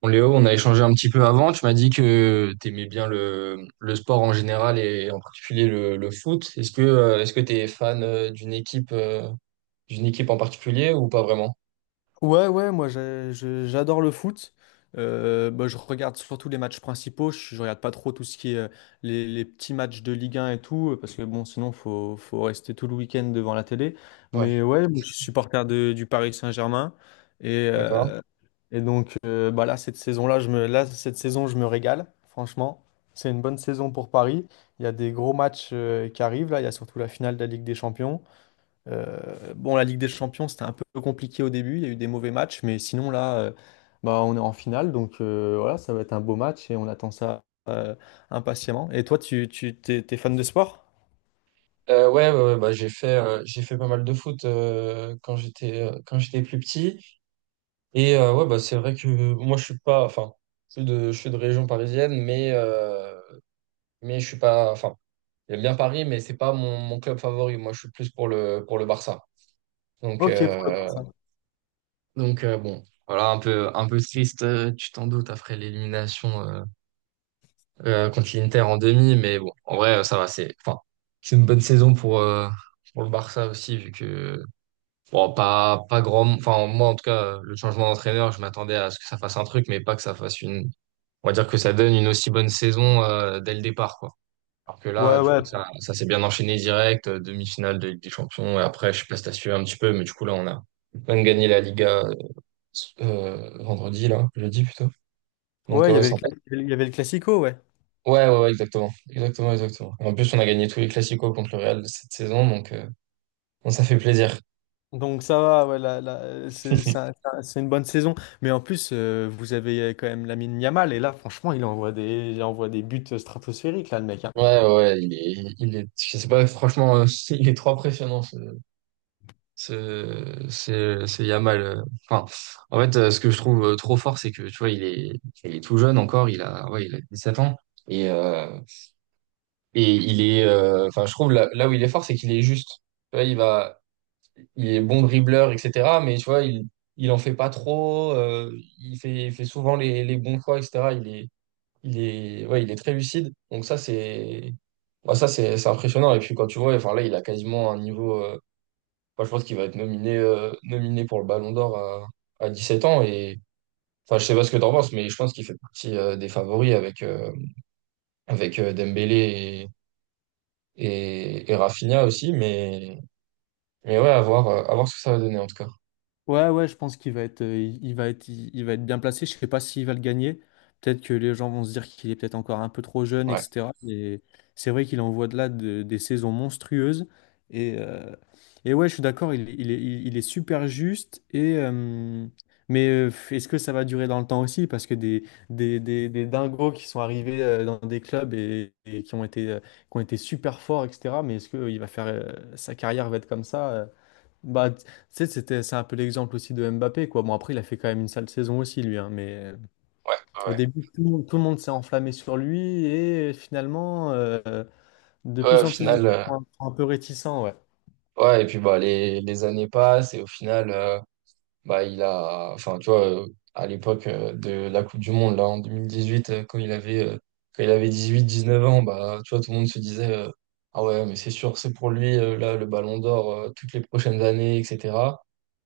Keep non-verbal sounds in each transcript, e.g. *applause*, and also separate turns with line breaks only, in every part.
Bon, Léo, on a échangé un petit peu avant. Tu m'as dit que tu aimais bien le sport en général et en particulier le foot. Est-ce que tu es fan d'une équipe en particulier ou pas vraiment?
Ouais, ouais, moi j'adore le foot. Bah, je regarde surtout les matchs principaux. Je regarde pas trop tout ce qui est les petits matchs de Ligue 1 et tout, parce que bon, sinon faut rester tout le week-end devant la télé. Mais
Ouais.
ouais, moi, je suis supporter du Paris Saint-Germain. Et,
D'accord.
euh, et donc bah là, cette saison, je me régale, franchement. C'est une bonne saison pour Paris. Il y a des gros matchs qui arrivent là. Il y a surtout la finale de la Ligue des Champions. Bon, la Ligue des Champions, c'était un peu compliqué au début. Il y a eu des mauvais matchs, mais sinon, là, on est en finale. Donc, voilà, ça va être un beau match et on attend ça impatiemment. Et toi, t'es fan de sport?
Ouais, ouais, ouais, bah, j'ai fait pas mal de foot quand j'étais plus petit. Ouais, bah c'est vrai que moi je suis pas, enfin, je suis de région parisienne, mais je suis pas, enfin, j'aime bien Paris, mais c'est pas mon club favori. Moi, je suis plus pour le Barça. Donc
Ok, pour le
euh,
Barça.
Bon, voilà, un peu triste, tu t'en doutes, après l'élimination contre l'Inter en demi, mais bon, en vrai, ça va, c'est, enfin, c'est une bonne saison pour le Barça aussi, vu que, bon, pas grand, enfin, moi, en tout cas, le changement d'entraîneur, je m'attendais à ce que ça fasse un truc, mais pas que ça fasse une, on va dire que ça donne une aussi bonne saison dès le départ, quoi. Alors que là,
Ouais,
du
ouais.
coup, ça s'est bien enchaîné direct, demi-finale de Ligue des Champions, et après, je sais pas si t'as suivi un petit peu, mais du coup, là, on a même gagné la Liga vendredi, là, jeudi plutôt. Donc,
Ouais, il y
ouais,
avait
sympa.
il y avait le Classico, ouais.
Ouais, ouais, ouais, exactement. Exactement, exactement. En plus, on a gagné tous les Clasico contre le Real cette saison, donc bon, ça fait plaisir.
Donc, ça va, ouais, là là c'est un- c'est un- c'est une bonne saison. Mais en plus, vous avez quand même Lamine Yamal. Et là, franchement, il envoie des buts stratosphériques, là, le mec, hein.
Ouais, ouais, je sais pas, franchement, *laughs* il est trop impressionnant, ce Yamal. Enfin, en fait, ce que je trouve trop fort, c'est que, tu vois, il est tout jeune encore, il a, ouais, il a 7 ans. Et, il est, enfin, je trouve là où il est fort, c'est qu'il est juste. Tu vois, il est bon dribbleur, etc. Mais tu vois, il en fait pas trop. Il fait souvent les bons choix, etc. Il est, ouais, il est très lucide. Donc ça, c'est, bah, ça, c'est impressionnant. Et puis quand tu vois, enfin là, il a quasiment un niveau. Enfin, je pense qu'il va être nominé, nominé pour le Ballon d'Or à 17 ans. Et, enfin, je sais pas ce que t'en penses, mais je pense qu'il fait partie des favoris avec Dembélé et Rafinha aussi. Mais ouais, à voir, à voir ce que ça va donner en tout cas.
Ouais, ouais, je pense qu'il va être, il va être, il va être bien placé. Je sais pas s'il va le gagner. Peut-être que les gens vont se dire qu'il est peut-être encore un peu trop jeune,
Ouais.
etc. Mais c'est vrai qu'il envoie des saisons monstrueuses. Et, euh, et ouais, je suis d'accord, il est super juste. Mais est-ce que ça va durer dans le temps aussi? Parce que des dingos qui sont arrivés dans des clubs et qui ont qui ont été super forts, etc. Mais est-ce que sa carrière va être comme ça? Euh? Bah, tu sais, c'est un peu l'exemple aussi de Mbappé, quoi. Bon, après, il a fait quand même une sale saison aussi, lui, hein, mais
Ouais,
au
ouais.
début, tout le monde s'est enflammé sur lui et finalement, de
Ouais, au
plus en plus de gens
final,
sont un peu réticents, ouais.
ouais, et puis bah les années passent et au final, bah il a, enfin tu vois, à l'époque de la Coupe du Monde, là en 2018, quand il avait 18-19 ans, bah tu vois, tout le monde se disait, ah ouais, mais c'est sûr, c'est pour lui, là, le Ballon d'Or, toutes les prochaines années, etc.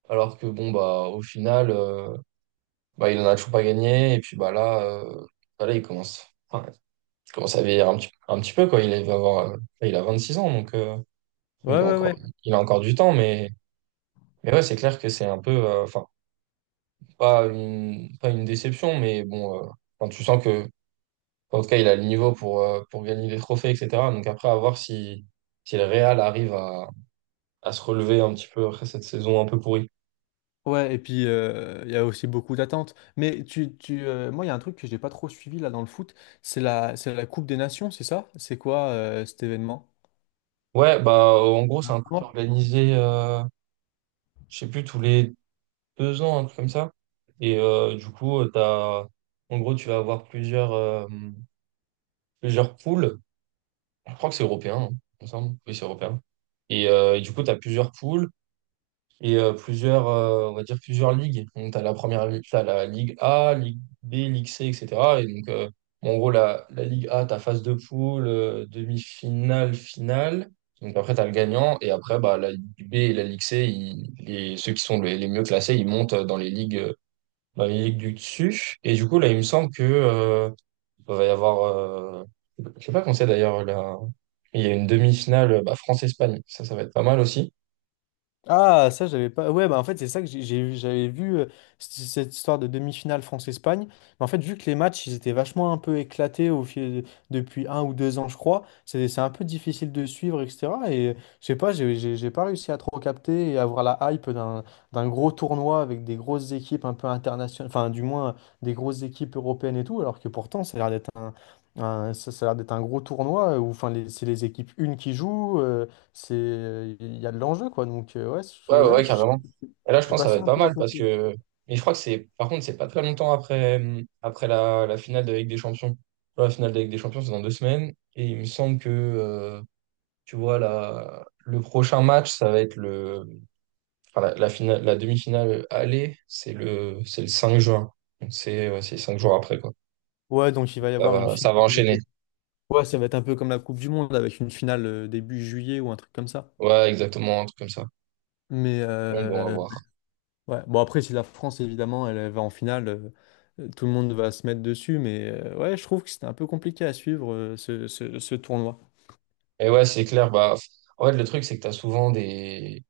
Alors que bon, bah au final, bah il en a toujours pas gagné et puis bah, là, il commence, enfin, il commence à vieillir un petit peu, quoi, il a 26 ans, donc.
Ouais,
Il a
ouais,
encore,
ouais.
il a encore du temps, mais ouais, c'est clair que c'est un peu, enfin, pas une déception, mais bon, enfin, tu sens que, en tout cas, il a le niveau pour gagner des trophées, etc. Donc après, à voir si le Real arrive à se relever un petit peu après cette saison un peu pourrie.
Ouais, et puis, il y a aussi beaucoup d'attentes. Mais moi, il y a un truc que j'ai pas trop suivi là dans le foot, c'est c'est la Coupe des Nations, c'est ça? C'est quoi cet événement?
Ouais, bah, en gros, c'est un truc organisé, je sais plus, tous les 2 ans, un truc comme ça. Du coup, t'as, en gros, tu vas avoir plusieurs, plusieurs poules. Je crois que c'est européen, hein, il me semble. Oui, c'est européen. Et du coup, tu as plusieurs poules et on va dire plusieurs ligues. Donc, tu as t'as la Ligue A, Ligue B, Ligue C, etc. Et donc, euh, bon, en gros, la Ligue A, tu as phase de poule, demi-finale, finale. Donc, après, tu as le gagnant. Et après, bah, la Ligue B et la Ligue C, ceux qui sont les mieux classés, ils montent dans les ligues du dessus. Et du coup, là, il me semble que, il va y avoir, je sais pas quand c'est d'ailleurs, là. Il y a une demi-finale, bah, France-Espagne. Ça va être pas mal aussi.
Ah, ça, j'avais pas. Ouais, bah en fait, c'est ça que j'avais vu cette histoire de demi-finale France-Espagne. Mais en fait, vu que les matchs, ils étaient vachement un peu éclatés au fil depuis un ou deux ans, je crois, c'est un peu difficile de suivre, etc. Et je sais pas, j'ai pas réussi à trop capter et avoir la hype d'un gros tournoi avec des grosses équipes un peu internationales, enfin, du moins, des grosses équipes européennes et tout, alors que pourtant, ça a l'air d'être ça, ça a l'air d'être un gros tournoi où enfin, c'est les équipes une qui jouent. C'est, il y a de l'enjeu, quoi. Donc,
Ouais, ouais, ouais,
je
carrément. Et là, je
suis
pense que ça va
passé
être
un
pas
peu à
mal parce
côté.
que. Mais je crois que c'est. Par contre, c'est pas très longtemps après, après la finale de la Ligue des Champions. La finale de la Ligue des Champions, c'est dans 2 semaines. Et il me semble que, tu vois, le prochain match, ça va être le. Enfin, la demi-finale aller, c'est le 5 juin. Donc, C'est ouais, c'est 5 jours après, quoi.
Ouais, donc il va y avoir une finale
Ça va
pour le
enchaîner.
coup. Ouais, ça va être un peu comme la Coupe du Monde avec une finale début juillet ou un truc comme ça.
Ouais, exactement, un truc comme ça.
Mais
Bon, bon, à
euh,
voir.
ouais, bon, après, si la France, évidemment, elle va en finale, tout le monde va se mettre dessus. Mais ouais, je trouve que c'était un peu compliqué à suivre ce tournoi.
Et ouais, c'est clair. Bah, en fait, le truc, c'est que t'as souvent des,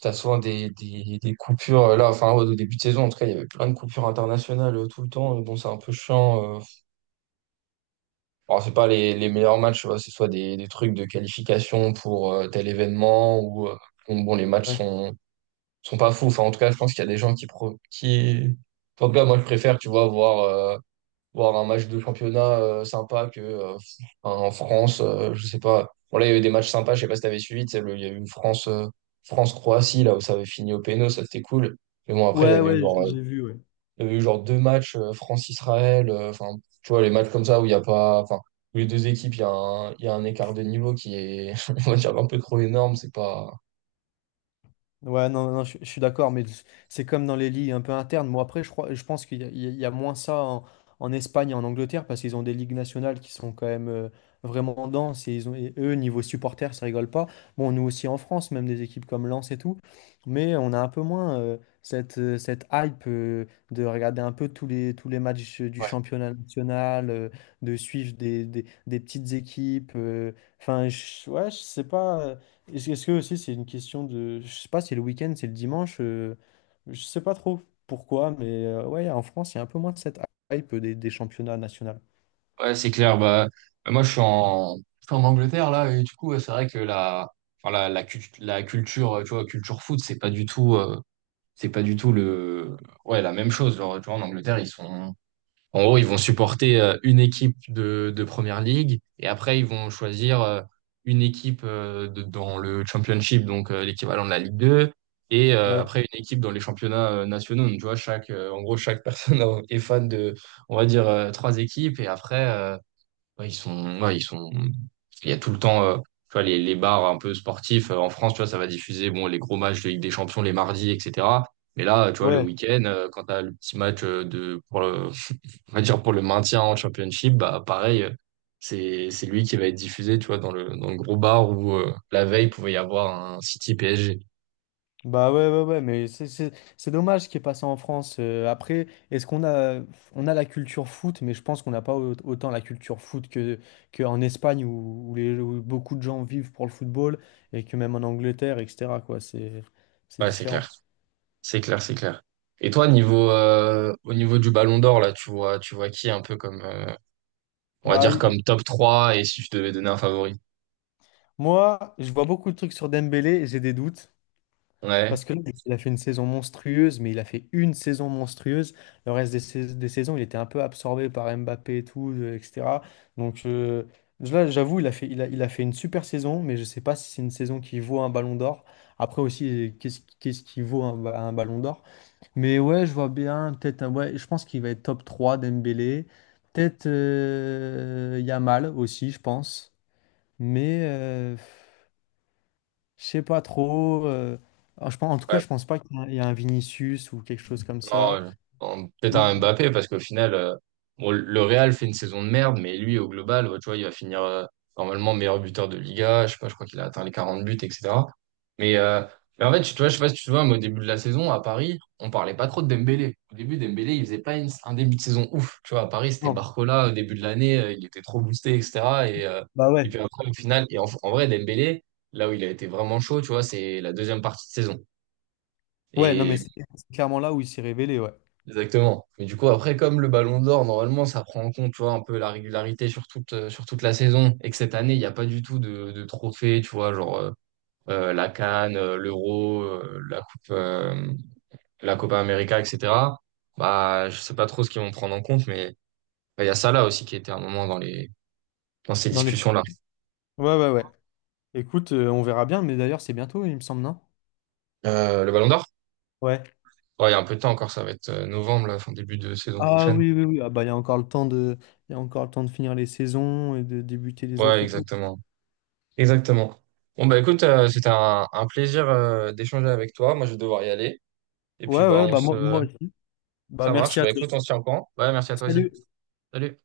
t'as souvent des, des, des coupures. Là, enfin, ouais, au début de saison, en tout cas, il y avait plein de coupures internationales tout le temps. Bon, c'est un peu chiant. Alors, c'est pas les meilleurs matchs, tu vois. C'est soit des trucs de qualification pour tel événement ou, bon, bon, les matchs
Ouais,
sont pas fous. Enfin, en tout cas, je pense qu'il y a des gens qui, en tout cas, moi, je préfère, tu vois, voir un match de championnat sympa que en France, je sais pas. Bon là, il y avait des matchs sympas, je sais pas si t'avais suivi, tu sais, il y a eu France-Croatie là où ça avait fini au péno, ça c'était cool. Mais bon après il y
ouais,
avait eu
ouais,
genre
j'ai vu, ouais.
2 matchs France-Israël, enfin, tu vois, les matchs comme ça où il y a pas, enfin, où les deux équipes, il y a un écart de niveau qui est *laughs* on va dire un peu trop énorme, c'est pas.
Ouais, non, non, je suis d'accord, mais c'est comme dans les ligues un peu internes. Moi, après, je pense qu'il y, a il y a- il y a moins ça en Espagne et en Angleterre parce qu'ils ont des ligues nationales qui sont quand même vraiment denses et eux, niveau supporters, ça rigole pas. Bon, nous aussi en France, même des équipes comme Lens et tout, mais on a un peu moins cette hype de regarder un peu tous les matchs du
Ouais.
championnat national, de suivre des petites équipes. Ouais, je sais pas. Est-ce que aussi c'est une question de... Je sais pas, c'est le week-end, c'est le dimanche, je sais pas trop pourquoi, mais ouais, en France, il y a un peu moins de cette hype des championnats nationaux.
Ouais, c'est clair. Bah, moi, je suis en Angleterre, là, et du coup, ouais, c'est vrai que enfin, la culture, tu vois, culture foot, c'est pas du tout, c'est pas du tout le, ouais, la même chose. Genre, tu vois, en Angleterre, en gros, ils vont supporter une équipe de Première League, et après, ils vont choisir une équipe dans le Championship, donc l'équivalent de la Ligue 2, et
Ouais,
après, une équipe dans les championnats nationaux. Donc, tu vois, en gros, chaque personne *laughs* est fan de, on va dire, 3 équipes, et après, ouais, ils sont, ouais, ils sont. Il y a tout le temps, tu vois, les bars un peu sportifs en France, tu vois, ça va diffuser bon les gros matchs de Ligue des Champions les mardis, etc. Mais là, tu vois, le
ouais,
week-end, quand t'as le petit match *laughs* on va dire pour le maintien en Championship, bah pareil, c'est lui qui va être diffusé, tu vois, dans le gros bar où la veille pouvait y avoir un City PSG.
ouais, mais c'est dommage ce qui est passé en France. Après, est-ce qu'on a, On a la culture foot, mais je pense qu'on n'a pas autant la culture foot qu'en Espagne où les, où beaucoup de gens vivent pour le football et que même en Angleterre, etc., quoi, c'est
Ouais, c'est
différent.
clair, c'est clair, c'est clair. Et toi, niveau au niveau du Ballon d'Or, là, tu vois qui un peu comme on va
Bah,
dire comme top 3 et si je devais donner un favori.
moi, je vois beaucoup de trucs sur Dembélé et j'ai des doutes.
Ouais.
Parce que là, il a fait une saison monstrueuse, mais il a fait une saison monstrueuse. Le reste des saisons, il était un peu absorbé par Mbappé et tout, etc. Donc là, j'avoue, il a fait une super saison, mais je ne sais pas si c'est une saison qui vaut un ballon d'or. Après aussi, qu'est-ce qui vaut un ballon d'or? Mais ouais, je vois bien, ouais, je pense qu'il va être top 3, Dembélé. Peut-être Yamal aussi, je pense. Mais... je sais pas trop. Alors, je pense, en tout cas,
Ouais,
je pense pas qu'il y a, un il y a un Vinicius ou quelque chose comme ça.
non, en peut-être un Mbappé, parce qu'au final, bon, le Real fait une saison de merde, mais lui, au global, bah, tu vois, il va finir normalement meilleur buteur de Liga. Je sais pas, je crois qu'il a atteint les 40 buts, etc. Mais, euh, mais, en fait, tu vois, je sais pas si tu te vois, mais au début de la saison, à Paris, on parlait pas trop de Dembélé. Au début, Dembélé, il faisait pas un début de saison ouf. Tu vois, à Paris, c'était
Non.
Barcola au début de l'année, il était trop boosté, etc. Et, euh,
Bah
et
ouais.
puis après, au final, et en vrai, Dembélé, là où il a été vraiment chaud, tu vois, c'est la deuxième partie de saison.
Ouais, non, mais
Et
c'est clairement là où il s'est révélé, ouais.
Exactement. Mais du coup, après, comme le Ballon d'Or, normalement, ça prend en compte, tu vois, un peu la régularité sur toute la saison. Et que cette année, il n'y a pas du tout de trophée, tu vois, genre la CAN, l'Euro, la Coupe, la Copa América, etc. Bah, je sais pas trop ce qu'ils vont prendre en compte, mais bah, il y a ça là aussi qui était un moment dans ces
Dans les...
discussions-là.
Ouais, ouais, ouais. Écoute, on verra bien, mais d'ailleurs, c'est bientôt, il me semble, non?
Le Ballon d'Or?
Ouais.
Ouais, il y a un peu de temps encore, ça va être novembre, là, fin début de saison
Ah
prochaine.
oui, oui, oui. Ah bah, il y a encore le temps de... il y a encore le temps de finir les saisons et de débuter les
Ouais,
autres et tout.
exactement. Exactement. Bon, bah, écoute, c'était un plaisir d'échanger avec toi. Moi je vais devoir y aller. Et puis
Ouais,
bah
ouais,
on
bah moi, moi
se,
aussi. Bah
ça
merci
marche.
à
Bah
toi.
écoute, on se tient au courant. Ouais, merci à toi aussi.
Salut.
Salut.